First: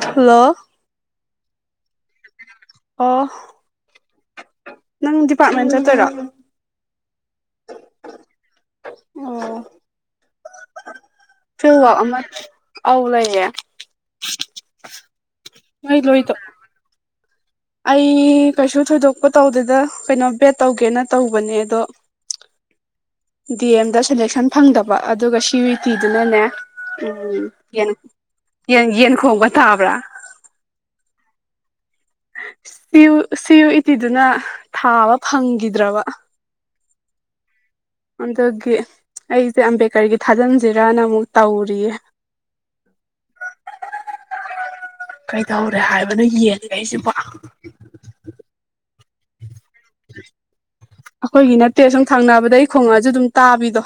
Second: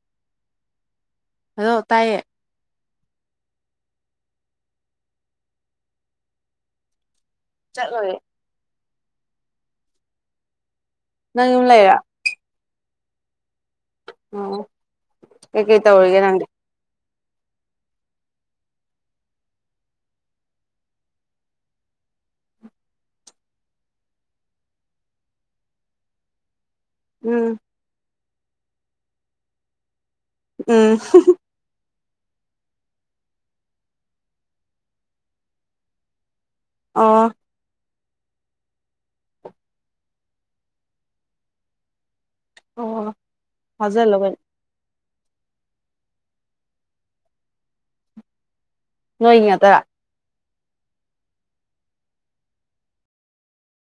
Hello ꯑꯗꯣ ꯇꯥꯏꯌꯦ ꯑꯣ ꯅꯪ ꯗꯤꯄꯥꯔꯠꯃꯦꯟ ꯆꯠꯇꯣꯏꯔꯣ ꯆꯠ ꯃꯦ ꯅꯪ ꯌꯨꯝ ꯐꯦꯋ ꯂꯩꯔ ꯑꯃ ꯑꯥꯎ ꯂꯩꯌꯦꯦ ꯑꯣ ꯀꯩ ꯇ ꯅꯣꯏ ꯑꯣꯏꯒ ꯂꯣꯏꯗꯣ ꯅꯪ ꯑꯩ ꯀꯩꯁꯨ ꯊꯣꯏꯗꯣꯛꯄ ꯇꯧꯗꯗ ꯀꯩꯅꯣ ꯕꯦꯠ ꯇꯧꯒꯦꯅ ꯇꯧꯕꯅꯦ ꯑꯗꯣ ꯎ ꯗꯤ ꯑꯦꯝꯗ ꯁꯦꯂꯦꯛꯁꯟ ꯐꯪꯗꯕ ꯑꯗꯨꯒ ꯁꯤ ꯌꯤ ꯇꯤꯗꯨꯅꯅꯦ ꯎꯝ ꯌꯦꯟ ꯌꯦꯟ ꯌꯦꯟꯈꯣꯡꯕ ꯊꯥꯕ꯭ꯔꯥ ꯎꯝ ꯁꯤ ꯁꯤꯌꯨ ꯏꯇꯤꯗꯨꯅ ꯊꯥꯕ ꯐꯪꯈꯤꯗ꯭ꯔꯕ ꯑꯣ ꯑꯗꯨꯗꯒꯤ ꯑꯩꯁꯦ ꯑꯝꯕꯦꯗꯀꯔꯒꯤ ꯊꯥꯖꯤꯟꯁꯤꯔꯅ ꯑꯃꯨꯛ ꯇꯧꯔꯤꯌꯦ ꯑꯣ ꯐꯥꯖꯜꯂꯣ ꯀꯩꯅꯣ ꯀꯩꯗꯧꯔꯦ ꯍꯥꯏꯕꯅꯣ ꯌꯦꯡ ꯑꯩꯁꯤꯕꯣ ꯅꯣꯏ ꯇ [inaudible] ꯑꯩꯈꯣꯏꯒꯤ ꯅꯠꯇꯦ ꯁꯨꯝ ꯊꯪꯅꯕꯗ ꯑꯩ ꯈꯣꯡꯉꯛꯑꯁꯨ ꯑꯗꯨꯝ ꯇꯥꯕꯤꯗꯣ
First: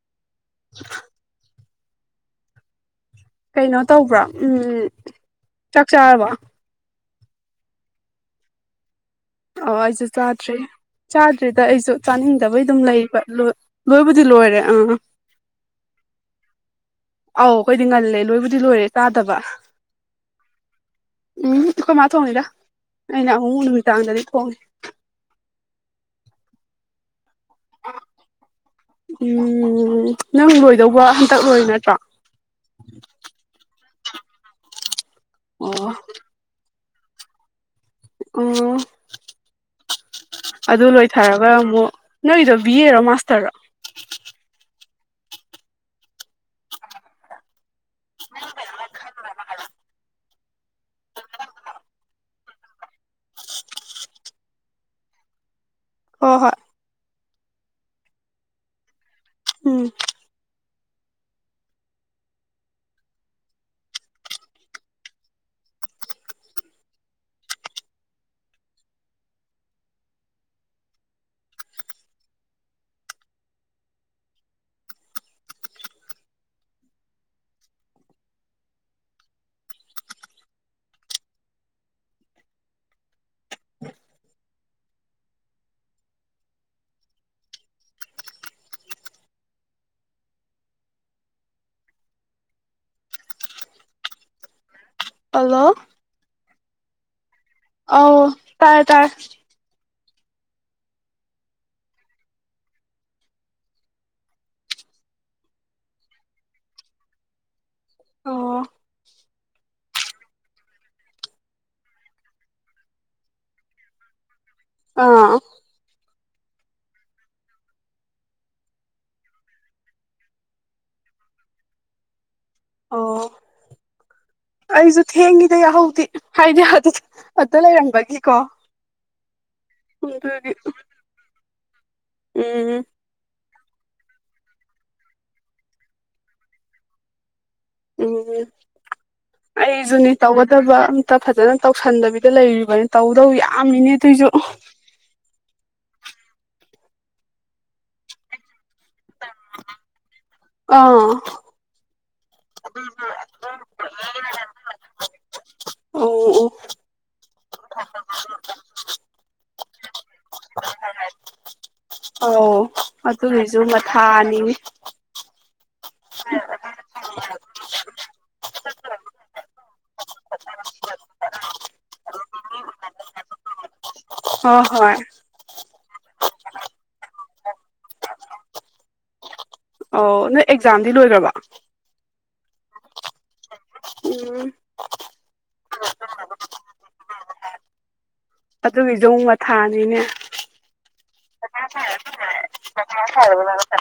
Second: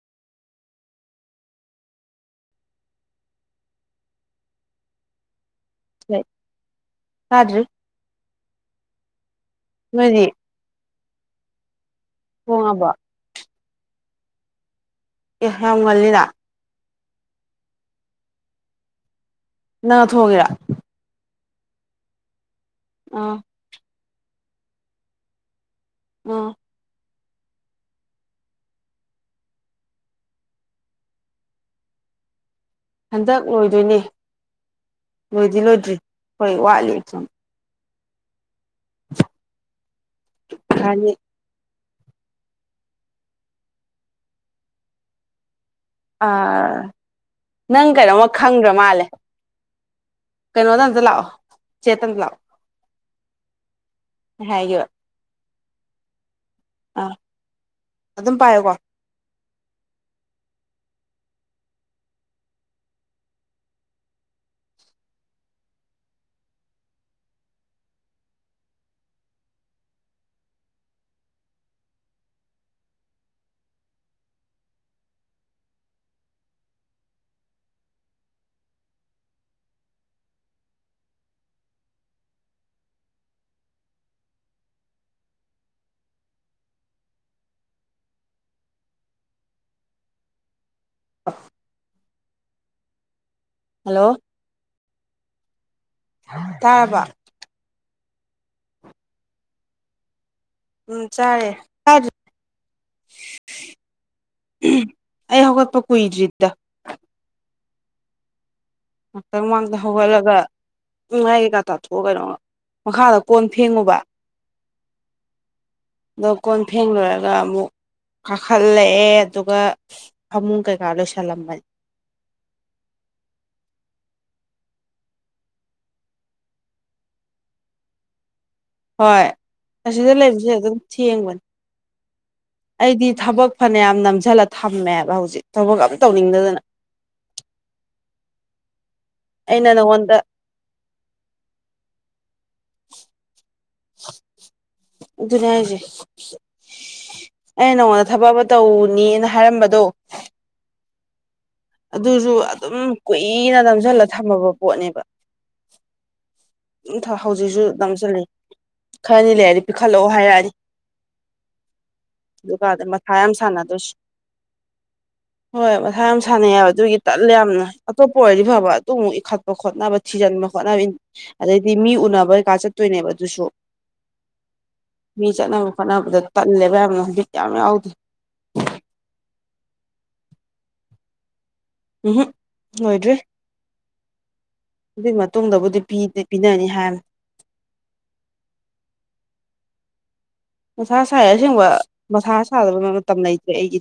ꯑ ꯀꯩꯅꯣ ꯇꯧꯕ꯭ꯔꯥ ꯎꯝ ꯆꯥꯛ ꯆꯥꯔꯕ ꯍꯥꯏꯗ꯭ꯔꯤ ꯑꯣ ꯑꯩꯁꯨ ꯆꯥꯗ꯭ꯔꯦ ꯆꯥꯗ꯭ꯔꯤꯗ ꯑꯩꯁꯨ ꯆꯥꯅꯤꯡꯗꯕꯩ ꯑꯗꯨꯝ ꯊꯣꯡꯉꯕꯣ ꯂꯩꯕ ꯂꯨ ꯂꯣꯏꯕꯨꯗꯤ ꯂꯣꯏꯔꯦ ꯑꯥ ꯑꯦ ꯍ ꯉꯜꯂꯤꯔꯥ ꯑꯧ ꯑꯩꯈꯣꯏꯗꯤ ꯉꯜꯂꯦ ꯂꯣꯏꯕꯨꯗꯤ ꯂꯣꯏꯔꯦ ꯀꯥꯗꯕ ꯅꯪꯅ ꯊꯣꯡꯉꯤꯔꯥ ꯎꯝ ꯀꯃ ꯊꯣꯡꯉꯤꯗ ꯑꯩꯅ ꯑꯥ ꯑꯃꯨꯛ ꯅꯨꯃꯤꯗꯥꯡꯗꯗꯤ ꯊꯣꯡꯉꯤ ꯑ [inaudible] ꯎꯝ ꯅꯪ ꯂꯣꯏꯗꯧꯕ ꯍꯟꯇꯛ ꯂꯣꯏꯔ ꯅꯠꯇ꯭ꯔꯣ ꯍꯟꯗꯛ ꯂꯣꯏꯗꯣꯏꯅꯦ ꯂꯣꯏꯗꯤ ꯑꯣ ꯂꯣꯏꯗ꯭ꯔꯤ ꯍꯣꯏ ꯋꯥꯠꯂꯤ ꯁꯨꯝ ꯑꯣ ꯑꯗꯨ ꯍꯥꯏꯗꯤ ꯂꯣꯏꯊꯔꯒ ꯑꯃꯨꯛ ꯅꯣꯏꯗꯣ ꯕꯤꯑꯔ ꯃꯥꯁꯇꯔ ꯑꯥ ꯅꯪ ꯀꯩꯅꯣꯝꯃ ꯈꯪꯗ꯭ꯔ ꯃꯥꯜꯂꯦ ꯀꯩꯅꯣꯗꯗ ꯂꯥꯛꯑꯣ ꯆꯦꯇꯗ ꯂꯥꯛꯑꯣ ꯍꯥꯏꯒꯤ ꯑꯣ ꯍꯣꯏ ꯑꯗꯨꯝ ꯄꯥꯏꯣꯀꯣ ꯎꯝ ꯑ ꯍꯜꯂꯣ ꯍꯜꯂꯣ ꯇꯥꯕ ꯑ ꯇꯥꯏꯦ ꯇꯥꯏꯔꯦ ꯎꯝ ꯆꯔꯦ ꯀ ꯑꯩ ꯍꯧꯒꯠꯄ ꯀꯨꯏꯗ꯭ꯔꯤꯠꯇ ꯑꯣ ꯉꯥꯏꯍꯥꯛꯇꯪ ꯃꯃꯥꯡꯗ ꯍꯧꯒꯠꯂꯒ ꯎꯝ ꯉꯥꯏ ꯀꯩꯀꯥ ꯇꯥꯊꯣꯛꯑ ꯀꯩꯅꯣ ꯃꯈꯥꯗ ꯀꯣꯟ ꯐꯦꯡꯉꯨꯕ ꯑꯥ ꯑꯗꯣ ꯀꯣꯟ ꯐꯦꯡ ꯂꯣꯏꯔꯒ ꯑꯃꯨꯛ ꯀꯥꯈꯠꯂꯛꯑꯦ ꯑꯗꯨꯒ ꯐꯃꯨꯡ ꯀꯩꯀꯥ ꯂꯣꯏꯁꯜꯂꯝꯃꯅꯤ ꯑꯣ ꯑꯩꯁꯨ ꯊꯦꯡꯉꯤꯗ ꯌꯥꯍꯧꯗꯤ ꯍꯥꯏꯗꯤ ꯑꯇ ꯂꯩꯔꯝꯕꯒꯤꯀꯣ ꯍꯣꯏ ꯑꯁꯤꯗ ꯂꯩꯕꯁꯦ ꯑꯗꯨꯒꯤ ꯑꯗꯨꯝ ꯊꯦꯡꯕꯅꯤ ꯎꯝ ꯑꯩꯗꯤ ꯊꯕꯛ ꯐꯅꯌꯥꯝ ꯅꯝꯁꯤꯜꯂ ꯊꯝꯃꯦꯕ ꯍꯧꯖꯤꯛ ꯊꯕꯛ ꯑꯝ ꯇꯧꯅꯤꯡꯗꯗꯅ ꯎꯝ ꯑꯩꯅ ꯑꯩꯁꯨꯅꯤ ꯅꯉꯣꯟꯗ ꯇꯧꯒꯗꯕ ꯑꯝꯇ ꯐꯖꯅ ꯇꯧꯁꯟꯗꯕꯤꯗ ꯂꯩꯔꯤ ꯕꯅꯤ ꯇꯧꯗꯧ ꯌꯥꯝꯃꯤꯅꯦ ꯑꯗꯨꯏꯁꯨ ꯑꯩ ꯅꯉꯣꯟꯗ ꯊꯕꯛ ꯑꯃ ꯇꯧꯅꯤꯅ ꯍꯥꯏꯔꯝꯕꯗꯣ ꯑꯥ ꯑꯗꯨꯁꯨ ꯑꯗꯨꯝ ꯀꯨꯏꯅ ꯅꯝꯁꯤꯜꯂ ꯊꯝꯃꯕ ꯄꯣꯠꯅꯦꯕ ꯑꯣ ꯑꯣ ꯍꯧꯖꯤꯛꯁꯨ ꯅꯪꯁꯤꯂꯤ ꯈꯔꯅꯤ ꯂꯩꯔꯗꯤ ꯄꯤꯈꯠꯂꯛꯑꯣ ꯍꯥꯏꯔꯛꯑꯅꯤ ꯑꯧ ꯑꯗꯨꯒꯗ ꯃꯊꯥ ꯌꯥꯝ ꯑꯗꯨꯒꯤꯁꯨ ꯁꯥꯟꯅꯗꯣꯏꯁꯤ ꯃꯊꯥꯅꯤꯅꯦ ꯍꯣꯏ ꯃꯁꯥ ꯌꯥꯝ ꯁꯥꯟꯅꯩꯌꯦꯕ ꯑꯗꯨꯒꯤ ꯇꯠꯂꯦ ꯌꯥꯝꯅ ꯑꯇꯣꯞꯄ ꯑꯣꯏꯔꯗꯤ ꯐꯕ ꯑꯗꯨꯃꯨꯛ ꯏꯈꯠꯄ ꯈꯣꯠꯅꯕ ꯊꯤꯖꯟ ꯈꯣꯠꯅꯕꯤ ꯑꯗꯩꯗꯤ ꯃꯤ ꯎꯅꯕ ꯀꯩꯀꯥ ꯆꯠꯇꯣꯏꯅꯦꯕ ꯑꯗꯨꯁꯨ ꯑꯣ ꯍꯣꯏ ꯐꯅꯗ ꯇꯜꯂꯦꯕ ꯌꯥꯝꯅ ꯍꯨꯖꯤꯛ ꯌꯥꯝ ꯌꯥꯎꯗꯦ ꯑꯧ ꯅꯣꯏ ꯑꯦꯛꯖꯥꯝꯗꯤ ꯂꯣꯏꯒ꯭ꯔꯕꯣ ꯎꯍꯨꯛ ꯂꯣꯏꯗ꯭ꯔꯤ ꯎꯝ ꯑꯗꯨꯏ ꯃꯇꯨꯡꯗꯕꯨꯗꯤ ꯄꯤꯗꯤ ꯄꯤꯅꯅꯤ ꯍꯥꯏꯝ ꯑꯗꯨꯒꯤꯖꯣꯡ ꯃꯊꯥꯅꯤꯅꯦ ꯃꯊꯥ ꯁꯥꯏ ꯑꯁꯦꯡꯕ ꯃꯊꯥ ꯁꯥꯗꯕ ꯃꯇꯝ ꯂꯩꯇꯦ ꯑꯩꯒꯤ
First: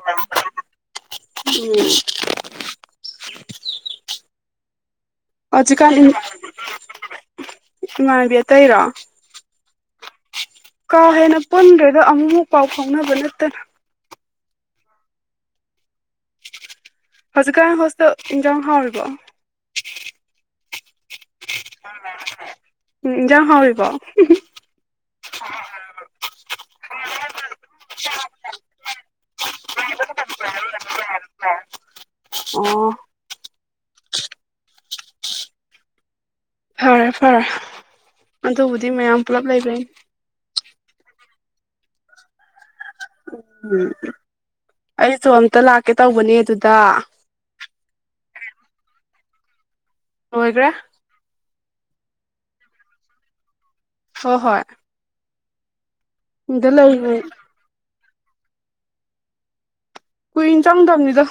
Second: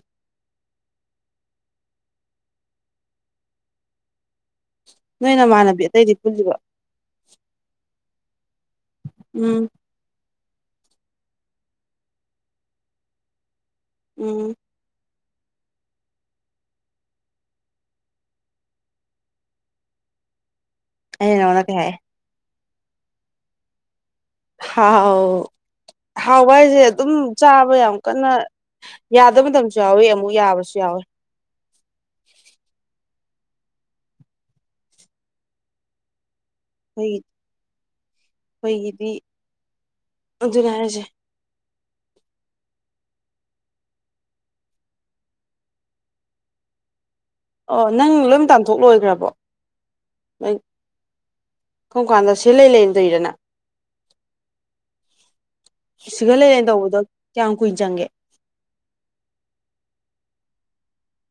ꯎꯝ ꯅꯣꯏ ꯑꯥꯖꯤꯛ ꯅꯃꯥꯟꯅꯕꯤ ꯀꯥꯟ ꯍꯤꯟ ꯑꯇꯩꯗꯤ ꯄꯨꯜꯂꯤꯕ ꯏꯃꯥꯟꯕꯤ ꯑꯇꯩꯔꯣ ꯎꯝ ꯀꯥ ꯍꯦꯟꯅ ꯄꯨꯟꯗ꯭ꯔꯦꯗ ꯑꯃꯨꯛꯃꯨꯛ ꯄꯥꯎ ꯐꯥꯎꯅꯕ ꯅꯠꯇꯅ ꯎꯝ ꯍꯧꯖꯤꯛꯀꯥꯟ ꯍꯣꯁꯇꯦꯜ ꯏꯟꯖꯥꯡ ꯍꯥꯎꯔꯤꯕꯣ ꯑꯩꯅ ꯅꯪꯉꯣꯟꯗ ꯀꯩ ꯍꯥꯏ ꯎꯝꯎꯝ ꯏꯟꯖꯥꯡ ꯍꯥꯎꯔꯤꯕꯣ ꯍꯥꯎ ꯍꯥꯎꯕ ꯍꯥꯏꯁꯦ ꯑꯗꯨꯝ ꯆꯥꯕ ꯌꯥꯝ ꯀꯟꯅ ꯌꯥꯗꯕ ꯃꯇꯝꯁꯨ ꯌꯥꯎꯋꯤ ꯑꯃꯨꯛ ꯌꯥꯕꯁꯨ ꯌꯥꯎꯋꯤ ꯑꯣ ꯐꯔꯦ ꯑꯩꯈꯣꯏꯒꯤ ꯐꯔꯦ ꯑꯗꯨꯕꯨꯗꯤ ꯑꯩꯈꯣꯏꯒꯤꯗꯤ ꯃꯌꯥꯝ ꯄꯨꯂꯞ ꯂꯩꯕꯩꯅꯤ ꯑꯗꯨꯅꯦ ꯍꯥꯏꯔꯤꯁꯦ ꯎꯝ ꯑꯩꯁꯨ ꯑꯝꯇ ꯂꯥꯛꯀꯦ ꯇꯧꯕꯅꯦ ꯑꯗꯨꯗ ꯑꯣ ꯅꯪ ꯂꯣꯏꯝ ꯇꯥꯟꯊꯣꯛ ꯂꯣꯏꯒꯔ꯭ꯕꯣ ꯂꯣꯏꯒ꯭ꯔꯦ ꯀꯝꯀꯥꯟꯗ ꯁꯤꯂꯩ ꯂꯩꯅ ꯇꯣꯏꯔꯥ ꯅꯪ ꯍꯣ ꯍꯣꯏ ꯁꯤꯒ ꯂꯩꯂꯩꯅ ꯁꯤꯗ ꯇꯧꯕꯗ ꯂꯩꯔꯤ ꯀꯌꯥꯝ ꯀꯨꯏꯅ ꯆꯪꯒꯦ ꯀꯨꯏꯅ ꯆꯪꯗꯝꯅꯤꯗ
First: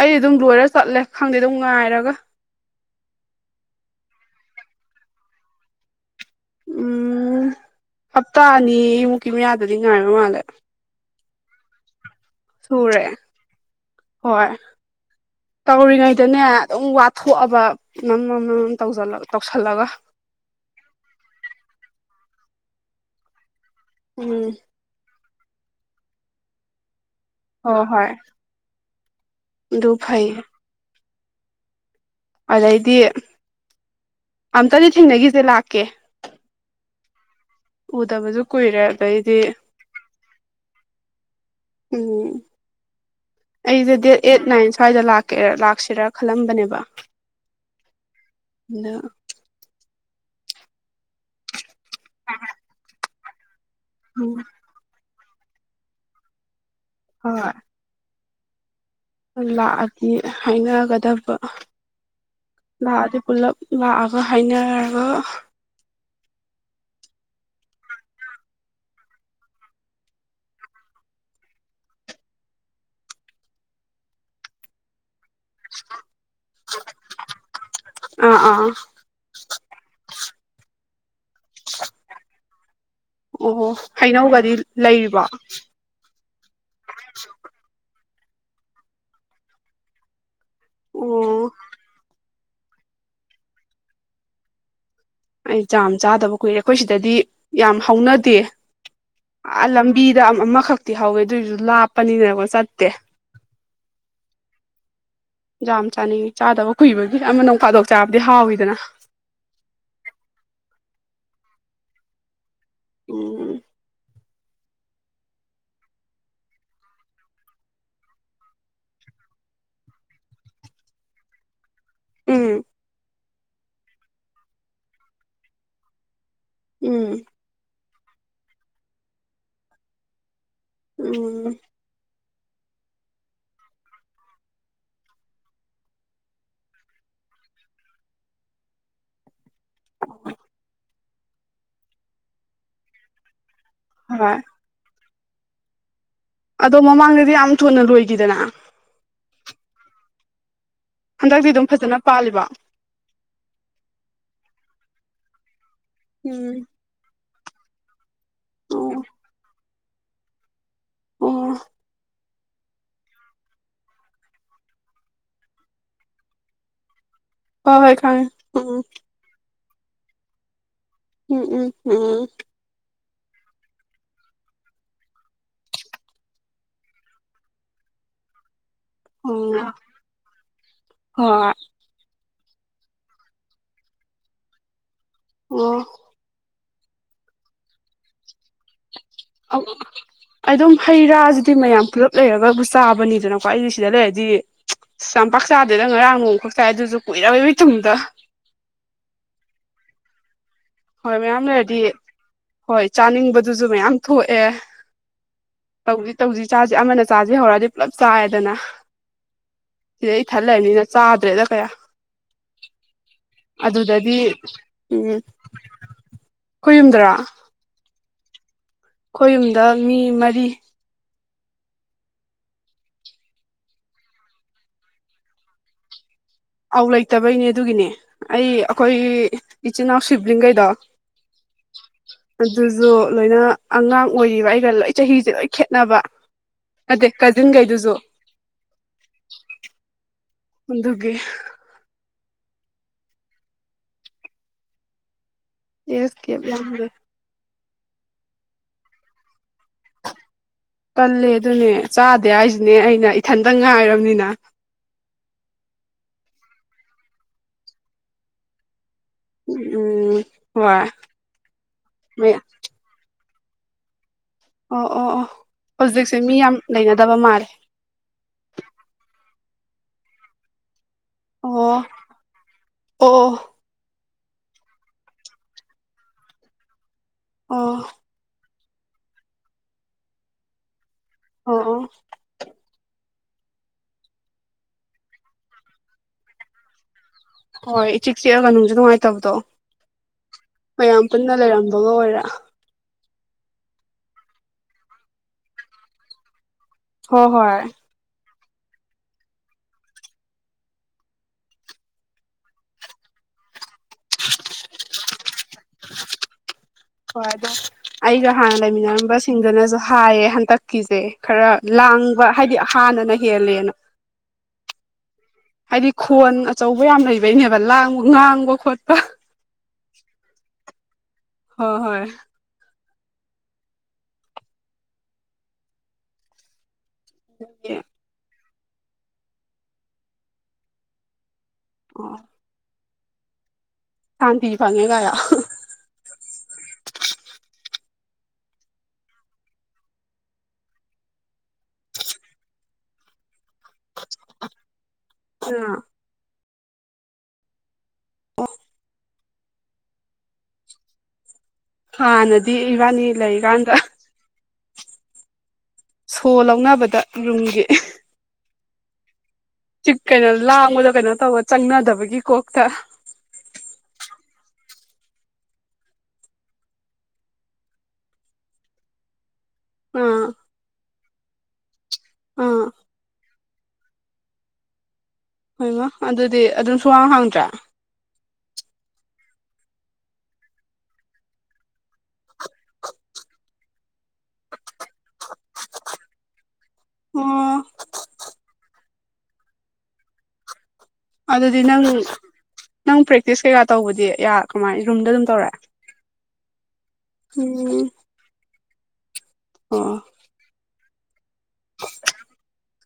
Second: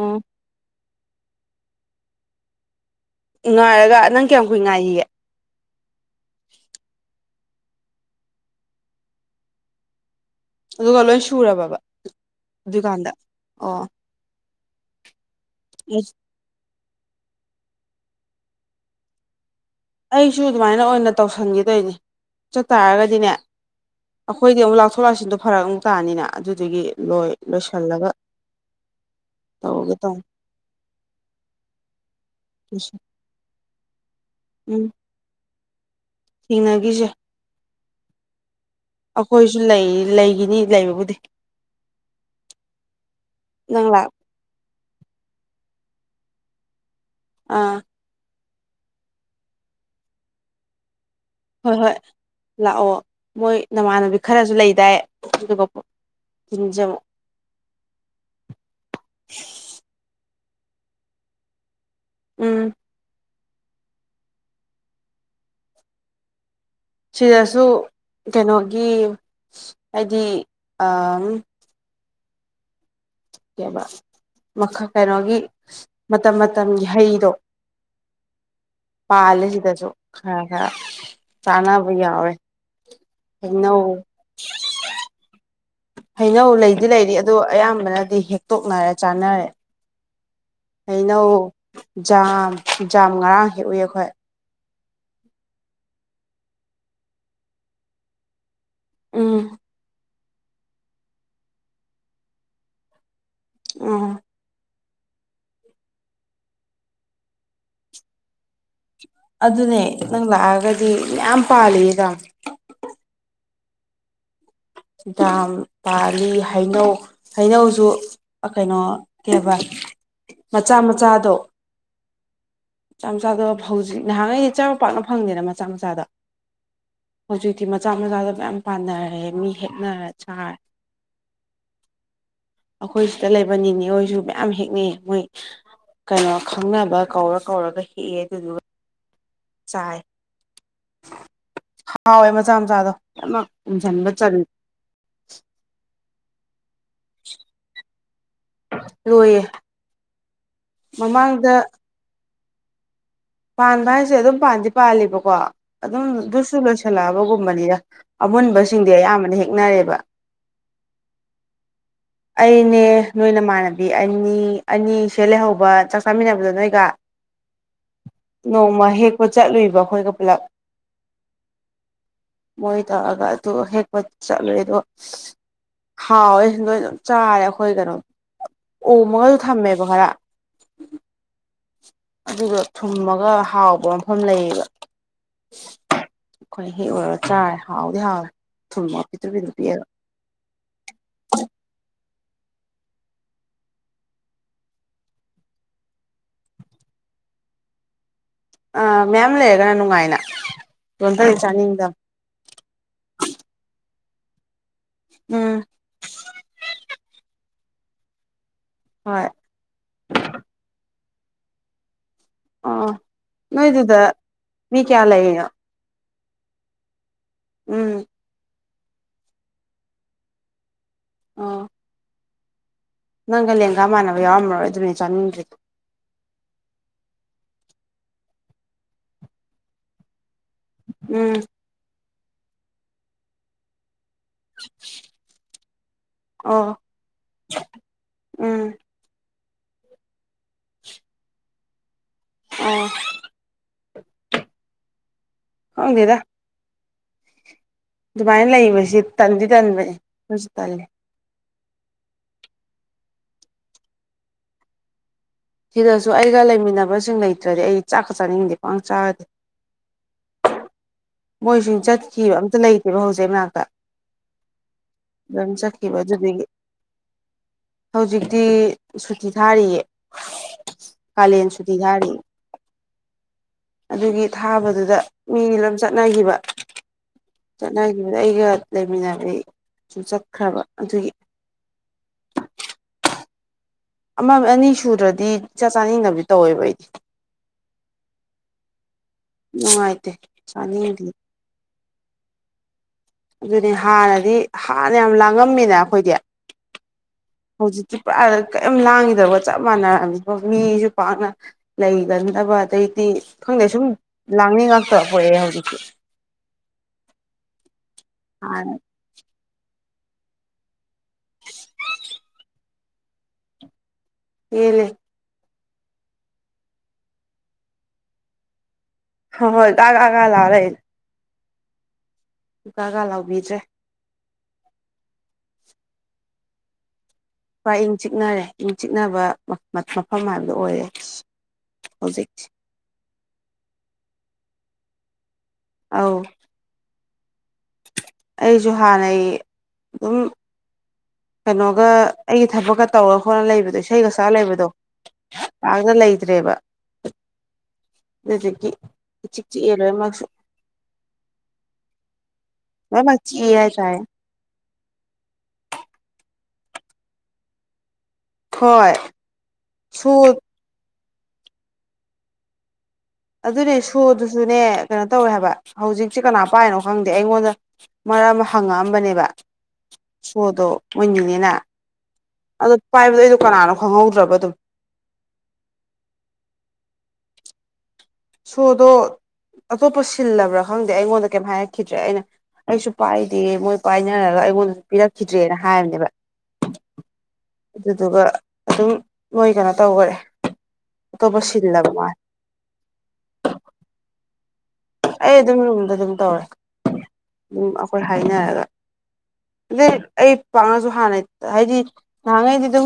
ꯑꯩ ꯑꯗꯨꯝ ꯂꯣꯏꯔ ꯆꯠꯂꯦ ꯈꯪꯗꯦ ꯗꯨꯝ ꯉꯥꯏꯔꯒ ꯉꯥꯏꯔꯒ ꯅꯪ ꯀꯌꯥꯝ ꯀꯨꯏꯅ ꯉꯥꯏꯒꯤꯒꯦ ꯎꯝ ꯍꯞꯇꯥ ꯑꯅꯤꯃꯨꯛꯀꯤ ꯃꯌꯥꯗꯗꯤ ꯉꯥꯏꯕ ꯃꯥꯜꯂꯦ ꯑꯗꯨꯒ ꯂꯣꯏ ꯁꯨꯔꯕꯥꯕ ꯁꯨꯔꯦ ꯗꯨꯏꯀꯥꯟꯗ ꯑꯣ ꯍꯣꯏ ꯇꯧꯔꯤꯉꯩꯗꯅꯦ ꯑꯗꯨꯝ ꯋꯥꯊꯣꯛꯑꯕ ꯃꯝ ꯃꯝ ꯇꯧꯖꯤꯜꯂꯕ ꯇꯧ ꯑꯩꯁꯨ ꯑꯗꯨꯃꯥꯏꯅ ꯑꯣꯏꯅ ꯇꯧꯁꯟꯒꯦ ꯇꯩꯅꯦ ꯆꯠ ꯇꯥꯥꯔꯒꯗꯤꯅꯦ ꯎꯝ ꯑꯈꯣꯏꯗꯤ ꯑꯃꯨꯛ ꯂꯥꯛꯊꯣꯛ ꯂꯥꯛꯁꯤꯟꯗꯣ ꯐꯔꯛ ꯑꯃꯨꯛ ꯇꯥꯅꯤꯅ ꯑꯗꯨꯗꯨꯒꯤ ꯂꯣꯏ ꯍꯣꯏ ꯂꯣꯏꯁꯤꯜꯂꯒ ꯍꯣꯏ ꯑꯗꯨ ꯇꯧꯔꯒꯦ ꯇꯧꯟ ꯐꯩ ꯑꯗꯩꯗꯤ ꯑꯝꯇꯗꯤ ꯊꯦꯡꯅꯒꯤꯖꯦ ꯂꯥꯛꯀꯦ ꯊꯦꯡꯅꯒꯤꯖꯦ ꯎꯗꯕꯖꯨ ꯑꯈꯣꯏꯁꯨ ꯂꯩꯏ ꯂꯩꯒꯤꯅꯤ ꯗꯦꯠ ꯎꯝ ꯅꯪ ꯑꯩꯁꯦ ꯂꯥꯛ ꯗꯦꯠ ꯑꯦꯠ ꯅꯥꯏꯟ ꯁ꯭ꯋꯥꯏꯗ ꯂꯥꯛꯀꯦꯔ ꯂꯥꯛꯁꯤꯔꯥ ꯈꯜꯂꯝꯕꯅꯦꯕ ꯑꯥ ꯅ ꯍꯣꯏ ꯍꯣꯏ ꯂꯥꯛꯑꯣ ꯃꯣꯏ ꯅꯃꯥꯟꯅꯕꯤ ꯎꯝ ꯈꯔꯖꯨ ꯂꯩꯗꯥꯏ [unintelligible] ꯄꯄ [unintelligible] ꯍꯣꯏ ꯂꯥꯛꯑꯗꯤ ꯍꯩꯅꯒꯗꯕ ꯎꯝ ꯂꯥꯛꯑꯗꯤ ꯄꯨꯜꯂꯞ ꯂꯥꯛꯑꯒ ꯍꯥꯏꯅꯔꯒ ꯁꯤꯗꯁꯨ ꯀꯩꯅꯣꯒꯤ ꯍꯥꯏꯗꯤ ꯑꯥꯝ ꯇꯦꯕ ꯃꯈ ꯀꯩꯅꯣꯒꯤ ꯃꯇꯝ ꯃꯇꯝꯒꯤ ꯍꯩꯗꯣ ꯑꯥ ꯑꯥ ꯄꯥꯜꯂꯦ ꯁꯤꯗꯁꯨ ꯈ ꯒ ꯆꯅꯥꯕ ꯌꯥꯎꯔꯦ ꯑꯣ ꯍꯩꯅꯧ ꯍꯩꯅꯧꯒꯗꯤ ꯂꯩꯔꯤꯕꯣ ꯍꯩꯅꯧ ꯂꯩꯗꯤ ꯂꯩꯔꯤ ꯑꯗꯨ ꯑꯌꯥꯝꯕꯅꯗꯤ ꯍꯦꯛꯇꯣꯛꯅꯔꯦ ꯆꯥꯅꯔꯦ ꯑꯣ ꯍꯩꯅꯧ ꯖꯥꯝ ꯖꯥꯝ ꯉꯔꯥꯡ ꯍꯦꯛꯎꯏ ꯑꯩꯈꯣꯏ ꯑꯩ ꯆ ꯆꯥꯗꯕ ꯀꯨꯏꯔꯦ ꯑꯩꯈꯣꯏ ꯁꯤꯗꯗꯤ ꯌꯥꯝ ꯍꯧꯅꯗꯦ ꯎꯝ ꯑ ꯂꯝꯕꯤ ꯑꯗꯨꯗ ꯑꯃꯈꯛꯇꯤ ꯍꯧꯋꯦ ꯑꯗꯨꯑꯣꯏꯁꯨ ꯂꯥꯞꯄꯅꯤꯅꯀꯣ ꯆꯠꯇꯦ ꯑ ꯌꯥꯝ ꯆꯥꯅꯤꯡꯏꯤ ꯆꯥꯗꯕ ꯀꯨꯏꯕꯒꯤ ꯑꯃꯅ ꯄꯥꯗꯣꯛ ꯆꯥꯕꯗꯤ ꯍꯥꯎꯋꯤꯗꯅ ꯑꯗꯨꯅꯦ ꯅꯪ ꯂꯥꯛꯑꯒꯗꯤ ꯌꯥꯝ ꯄꯥꯜꯂꯤꯗ ꯎꯝ ꯗꯥꯝ ꯄꯥꯔꯤ ꯍꯩꯅꯧ ꯍꯩꯅꯧꯁꯨ ꯀꯩꯅꯣ ꯀꯦꯕ ꯃꯆꯥ ꯃꯆꯥꯗꯣ ꯎꯝ ꯃꯆꯥ ꯃꯆꯥꯗꯣ ꯍꯧꯖꯤꯛ ꯅꯍꯥꯟꯈꯩꯗꯤ ꯏ ꯆꯥꯅ ꯄꯥꯛꯅ ꯐꯪꯗꯦꯅ ꯃꯆꯥ ꯃꯆꯥꯗ ꯎꯝ ꯍꯧꯖꯤꯛꯇꯤ ꯃꯆꯥ ꯃꯆꯥꯗ ꯃꯌꯥꯝ ꯄꯥꯟꯅꯔꯦ ꯃꯤ ꯍꯦꯛꯅꯔ ꯆꯥꯔꯦ ꯎꯝ ꯑꯩꯈꯣꯏ ꯁꯤꯗ ꯂꯩꯕꯅꯤꯅꯦ ꯑꯩꯣꯏꯁꯨ ꯃꯌꯥꯝ ꯍꯦꯛꯅꯩ ꯃꯣꯏ ꯀꯩꯅꯣ ꯈꯪꯅꯕ ꯀꯧꯔ ꯀꯧꯔꯒ ꯍꯦꯛꯑꯦ ꯑꯗꯨꯗꯨꯒ ꯆꯥꯏ ꯍꯥꯎꯋꯦ ꯃꯆꯥ ꯃꯆꯥꯗꯣ ꯌꯥꯝꯅ ꯎꯟꯁꯤꯟꯕ ꯍꯣꯏ ꯆꯂ ꯑꯗꯣ ꯃꯃꯥꯡꯗꯗꯤ ꯌꯥꯝ ꯊꯨꯅ ꯂꯣꯏꯈꯤꯗꯅ ꯔꯣꯏꯌꯦꯦ ꯍꯟꯗꯛꯇꯤ ꯑꯗꯨꯝ ꯐꯖꯅ ꯄꯥꯜꯂꯤꯕ ꯄꯥꯟꯕ ꯍꯥꯏꯁꯦ ꯑꯗꯨꯝ ꯄꯥꯟꯗꯤ ꯄꯥꯜꯂꯤꯕꯀꯣ ꯑꯗꯨꯝ ꯁꯨ ꯎꯝ ꯂꯣꯏꯁꯤꯜꯂꯛꯑꯕꯒꯨꯝꯕꯅꯤꯗ ꯑꯃꯨꯟꯕꯁꯤꯡꯗꯤ ꯑꯣ ꯑꯌꯥꯝꯕꯅ ꯍꯦꯛꯅꯔꯦꯕ ꯑꯣ ꯑꯩꯅꯦ ꯅꯣꯏ ꯅꯃꯥꯟꯅꯕꯤ ꯑꯅꯤ ꯑꯅꯤꯁꯦ ꯂꯩꯍꯧꯕ ꯆꯥꯛ ꯆꯥꯃꯤꯟꯅꯕꯗꯣ ꯅꯣꯏꯒ ꯍꯣꯏ ꯍꯣꯏ ꯈꯪꯉꯦ ꯎꯝ ꯅꯣꯡꯃ ꯍꯦꯛꯄ ꯆꯠꯂꯨꯏꯕ ꯑꯩꯈꯣꯏꯒ ꯄꯨꯂꯞ ꯎꯝ ꯎꯝ ꯎꯝ ꯇꯛꯑꯒ ꯑꯗꯨ ꯍꯦꯛꯄ ꯆꯠꯂꯦ ꯑꯗꯣ ꯍꯥꯎꯋꯦ ꯅꯣꯏ ꯑꯗꯨ ꯆꯥꯔꯦ ꯑꯩꯈꯣꯏ ꯀꯩꯅꯣ ꯑꯣꯝꯃꯒꯁꯨ ꯎꯝ ꯊꯝꯃꯦꯕ ꯍꯥꯏꯔ ꯍꯣꯏ ꯑꯗꯨꯒ ꯊꯨꯝꯃꯒ ꯍꯥꯎꯕ ꯃꯐꯝ ꯂꯩꯌꯦꯕ ꯑꯣ ꯑꯩꯈꯣꯏꯅ ꯍꯦꯛ ꯑꯣꯏꯔꯒ ꯆꯥꯔꯦ ꯍꯥꯎꯗꯤ ꯍꯥꯎꯋꯦ ꯊꯨꯝꯃ ꯑꯗꯨ ꯑꯗꯨꯝ ꯍꯩ ꯔꯥꯁꯤꯗꯤ ꯃꯌꯥꯝ ꯄꯨꯂꯞ ꯂꯩꯔꯒꯕꯨ ꯆꯥꯕꯅꯤꯗꯅꯀꯣ ꯑꯩꯗꯤ ꯁꯤꯗ ꯂꯩꯔꯗꯤ ꯆꯝꯄꯥꯛꯥꯛ ꯆꯥꯗꯦꯗ ꯉꯔꯥꯡ ꯅꯣꯡꯈꯛ ꯆꯥꯏ ꯑꯗꯨꯁꯨ ꯀꯨꯏꯔꯔꯕꯏꯕ ꯇꯨꯝꯗ ꯑ ꯃꯦꯝ ꯂꯩꯔꯒꯅ ꯅꯨꯡꯉꯥꯏꯅ ꯍꯣꯏ ꯂꯣꯟꯇꯔꯤ ꯃꯌꯥꯝ ꯂꯩꯔꯗꯤ ꯆꯥꯅꯤꯡꯗꯕ ꯍꯣꯏ ꯆꯥꯅꯤꯡꯕꯗꯨꯁꯨ ꯃꯌꯥꯝ ꯊꯣꯛꯑꯦ ꯎꯝ ꯇꯧꯁꯤ ꯇꯧꯁꯤ ꯆꯥꯁꯦ ꯑꯃꯅ ꯆꯥꯁꯦ ꯍꯧꯔꯛꯑꯗꯤ ꯄꯨꯂꯞ ꯆꯥꯏꯗꯅ ꯍꯣꯏ ꯁꯤꯗꯩ ꯑꯩ ꯊꯜꯂꯛꯑꯅꯤꯅ ꯆꯥꯗ꯭ꯔꯦꯗ ꯀꯌꯥ ꯑꯥ ꯅꯣꯏꯗꯨꯗ ꯑꯗꯨꯗꯗꯤ ꯃꯤ ꯀꯌꯥ ꯎꯝ ꯂꯩꯔꯤꯅꯣ ꯑꯈꯣꯏꯌꯨꯝꯗꯔꯣ ꯎꯝ ꯈꯣꯏꯌꯨꯝꯗ ꯃꯤ ꯃꯔꯤ ꯑ [unintelligible] ꯅꯪꯒ ꯂꯦꯡꯒꯥ ꯃꯥꯟꯅꯕ ꯌꯥꯎꯔꯝꯃꯔꯣꯏ ꯑꯗꯨꯅꯦ ꯆꯥꯅꯤꯡꯗ꯭ꯔꯤꯗ ꯑꯧ ꯂꯩꯇꯕꯩꯅꯦ ꯑꯗꯨꯒꯤꯅꯦ ꯑꯩ ꯑꯩꯈꯣꯏ ꯏꯆꯤꯟꯜꯅꯥꯎ ꯁꯤꯕꯂꯤꯡꯒꯩ ꯎꯝ ꯑꯗꯨꯁꯨ ꯂꯣꯏꯅ ꯑꯉꯥꯡ ꯑꯣꯏꯔꯤꯕ ꯑꯩꯒ ꯂꯣꯏ ꯆꯍꯤꯁꯦ ꯂꯣꯏ ꯈꯦꯠꯅꯕ ꯑꯣ ꯑꯗ ꯀꯥꯖꯤꯟꯈꯩꯗꯨꯁꯨ ꯎꯝ ꯑꯣꯗꯨꯒꯤ ꯑ [unintelligible] ꯈꯪꯗꯦꯗ ꯌꯦꯀꯤꯦꯦ [unintelligible] ꯑꯗꯨꯃꯥꯏꯅ ꯂꯩꯕꯁꯤ ꯇꯟꯗꯤ ꯇꯟꯕꯅꯦ ꯑꯗꯨꯁꯨ ꯇꯜꯂ ꯇꯜꯂꯦ ꯑꯗꯨꯅꯦ ꯆꯥꯗꯦ ꯍꯥꯏꯁꯤꯅꯦ ꯑꯩꯅ ꯏꯊꯟꯇ ꯉꯥꯏꯔꯕꯔꯕꯅꯤꯅ ꯁꯤꯗꯁꯨ ꯑꯩꯒ ꯂꯩꯃꯤꯟꯅꯕꯁꯤꯡ ꯂꯩꯇ꯭ꯔꯗꯤ ꯑꯩ ꯆꯥꯛꯀ ꯆꯥꯅꯤꯡꯗꯦ ꯄ ꯎꯝ ꯍꯣꯏ ꯃꯣꯏꯁꯨ ꯆꯠꯈꯤꯕ ꯑꯝꯇ ꯂꯩꯇꯦꯕ ꯍꯧꯖꯤꯛꯅꯥꯛꯇ ꯑ [unintelligible] ꯑꯣ ꯑꯣ ꯑꯣ ꯍꯧꯖꯤꯛꯁꯦ ꯃꯤ ꯌꯥꯝ ꯂꯩꯅꯗꯕ ꯃꯥꯜꯂꯦ ꯍꯧꯖꯤꯛꯇꯤ ꯁꯨꯇꯤ ꯊꯥꯔꯤꯌꯦ ꯀꯥꯂꯤꯦꯟ ꯑꯣ ꯁꯊꯤ ꯊꯥꯔꯤ꯫ ꯑꯣ ꯑꯗꯨꯒꯤ ꯊꯥꯕꯗꯨꯗ ꯃꯤꯅꯤ ꯂꯝ ꯆꯠꯅꯈꯤꯕ ꯑꯣ ꯑꯣ ꯆꯠꯅꯈꯤꯕꯗ ꯑꯩꯒ ꯂꯩꯃꯤꯟꯅꯔ ꯁꯨ ꯆꯠꯈ꯭ꯔꯕ ꯑꯗꯨꯒꯤ ꯑꯣ ꯑꯃꯛ ꯑꯅꯤ ꯁꯨꯗ꯭ꯔꯗꯤꯥ ꯆꯥꯀꯆꯥꯅꯤꯡꯗꯕꯤ ꯇꯧꯋꯦꯕ ꯑꯩꯗꯤ ꯍꯣꯏ ꯏ ꯆꯤꯛ ꯆꯤꯛꯑꯒ ꯅꯨꯡꯁꯨ ꯅꯨꯡꯉꯥꯏꯇꯕꯗꯣ ꯅꯨꯡꯉꯥꯏꯇꯦ ꯃꯌꯥꯝ ꯆꯥꯅꯤꯡꯗꯦ ꯄꯨꯟꯅ ꯂꯩꯔꯝꯃꯤ ꯃꯉ ꯑꯣꯏꯔ ꯑꯗꯨꯅꯤ ꯍꯥꯟꯅꯗꯤ ꯍꯥꯟꯅ ꯌꯥꯝ ꯂꯥꯡꯉꯝꯃꯤꯅ ꯑꯩꯈꯣꯏꯗꯤ ꯍꯣꯏ ꯍꯣꯏ ꯍꯧꯖꯤꯀꯇꯤ ꯄꯨꯔꯥ ꯀꯩꯝ ꯂꯥꯡꯈꯤꯗꯕ ꯆꯞ ꯃꯥꯟꯅꯔꯝꯃꯤꯕ ꯃꯤꯁꯨ ꯄꯥꯛꯅ ꯂꯩꯒꯟꯗꯕ ꯑꯗꯩꯗꯤ ꯈꯪꯗꯦ ꯁꯨꯝ ꯂꯥꯡꯅꯤ ꯉꯥꯛꯇ ꯄꯑꯦ ꯍꯧꯖꯤꯛꯁ ꯍꯣꯏ ꯑꯗ ꯑꯩꯒ ꯍꯥꯟꯅ ꯂꯩꯃꯤꯟꯅꯔꯝꯕꯁ ꯁꯤꯡꯗꯨꯅꯁꯨ ꯍꯥꯏꯌꯦ ꯍꯟꯗꯛꯀꯤꯁꯦ ꯈꯔ ꯂꯥꯡꯕ ꯍꯥꯏꯗꯤ ꯍꯥꯟꯅꯅ ꯍꯦꯜꯂꯦꯅ ꯍꯦꯜꯂꯦ ꯍꯥꯏꯗꯤ ꯈꯣꯟ ꯑꯆꯧꯕ ꯌꯥꯝ ꯂꯩꯕꯩꯅꯦꯕ ꯂꯥꯡꯕ ꯉꯥꯡꯕ ꯈꯣꯠꯄ ꯍ ꯍꯣꯏ ꯇꯒꯥꯒꯥ ꯂꯔꯦ ꯍꯣꯏ ꯍꯣꯏ ꯀꯀꯥ ꯀꯥ ꯂꯥꯎꯕꯤꯗ꯭ꯔꯦ ꯄꯨꯔ ꯏꯪ ꯆꯤꯛꯅꯔꯦ ꯏꯪ ꯆꯤꯛꯅꯕ ꯃꯐꯝ ꯍꯥꯏꯕꯗꯣ ꯑꯣꯏꯔꯦ ꯑꯣ ꯍꯧꯖꯤꯛ ꯁꯥꯟꯇꯤ ꯐꯥꯡꯑꯀꯥꯏꯅꯥ ꯑꯥꯎ ꯑꯩꯁꯨ ꯍꯥꯟꯅꯩ ꯑꯗꯨꯝ ꯀꯩꯅꯣꯒ ꯑꯩꯒꯤ ꯊꯕꯛꯀ ꯇꯧꯔ ꯈꯣꯠꯂ ꯂꯩꯕ ꯑꯗꯨꯗ ꯏꯁꯩꯒꯁꯥ ꯂꯩꯕꯗꯣ ꯑꯥ ꯄꯥꯡꯅ ꯂꯩꯇ꯭ꯔꯦꯕ ꯑꯗꯨꯖꯤꯛꯀꯤ ꯆꯤꯛ ꯆꯤꯛꯑ ꯂꯣꯏ ꯃꯥꯁꯨ ꯍꯥꯟꯅꯗꯤ ꯏꯕꯥꯅꯤ ꯆꯤꯛꯑꯦ ꯂꯩꯀꯥꯟꯗ ꯍꯥꯏꯇꯥꯔꯦ ꯁꯣ ꯂꯧꯅꯕꯗ ꯔꯨꯝꯒꯤ ꯍꯣꯏ ꯁꯨ ꯀꯩꯅꯣ ꯂꯥꯡꯕꯗꯣ ꯀꯩꯅꯣ ꯇꯧꯕ ꯆꯪꯅꯗꯕꯒꯤ ꯀꯣꯛꯇ ꯑꯗꯨꯅꯦ ꯁꯣꯗꯨꯁꯨꯅꯦ ꯀꯩꯅꯣ ꯇꯧꯋꯦ ꯍꯥꯏꯕ ꯍꯧꯖꯤꯛꯁꯦ ꯀꯅꯥ ꯄꯥꯏꯅꯣ ꯈꯪꯗꯦ ꯑꯩꯉꯣꯟꯗ ꯑꯔꯝꯕ ꯍꯪꯉꯛꯑꯝꯕꯅꯦꯕ ꯑꯥ ꯁꯣꯗꯣ ꯃꯣꯏꯅꯤꯅꯤꯅꯦ ꯑꯥ ꯑꯗꯣ ꯄꯥꯏꯕꯗꯣ ꯑꯩꯗꯣ ꯀꯅꯥꯅꯣ ꯈꯪꯍꯧꯗ꯭ꯔꯕ ꯑꯗꯨꯝ ꯍꯣꯏꯃ ꯑꯗꯨꯗꯤ ꯑꯗꯨꯝ ꯁꯨꯋꯥꯡ ꯍꯥꯡꯗ꯭ꯔꯥ ꯁꯨꯗꯣ ꯑꯇꯣꯞꯄ ꯁꯤꯜꯂꯕ꯭ꯔꯥ ꯈꯪꯗꯦ ꯑꯩꯉꯣꯟꯗ ꯀꯩꯝ ꯍꯥꯏꯔꯛꯈꯤꯗ꯭ꯔꯦ ꯑꯩꯅ ꯑꯩꯁꯨ ꯄꯥꯏꯗꯦ ꯃꯣꯏ ꯄꯥꯏꯅꯔꯒ ꯑꯩꯉꯣꯟꯗꯁꯨ ꯄꯤꯔꯛꯈꯤꯗ꯭ꯔꯦꯅ ꯍꯥꯏꯕꯅꯦꯕ ꯑꯣ ꯑꯗꯨꯗꯨꯒ ꯑꯗꯨꯝ ꯃꯣꯏ ꯀꯩꯅꯣ ꯇꯧꯈꯔꯦ ꯑꯇꯣꯞꯄ ꯑꯗꯨꯗꯤ ꯅꯪ ꯁꯤꯜꯂꯕ ꯃꯥꯜꯂꯦ ꯅꯪ ꯄ꯭ꯔꯦꯛꯇꯤꯁ ꯀꯩꯀꯥ ꯇꯧꯕꯗꯤ ꯀꯃꯥꯏ ꯔꯨꯝꯗ ꯑꯩ ꯇꯧꯔꯦ ꯑꯗꯨꯝ ꯔꯨꯝꯗ ꯑꯗꯨꯝ ꯇꯧꯔꯦ ꯑꯗꯨꯝ ꯎꯝ ꯑꯩꯈꯣꯏ ꯍꯥꯏꯅꯔꯒ ꯑꯣ ꯑꯗꯨꯗꯤ ꯑꯩ ꯄꯥꯛꯉꯁꯨ ꯍꯥꯟꯅꯩ ꯍꯥꯏꯗꯤ ꯅꯍꯥꯟꯉꯩꯗꯤꯗꯤ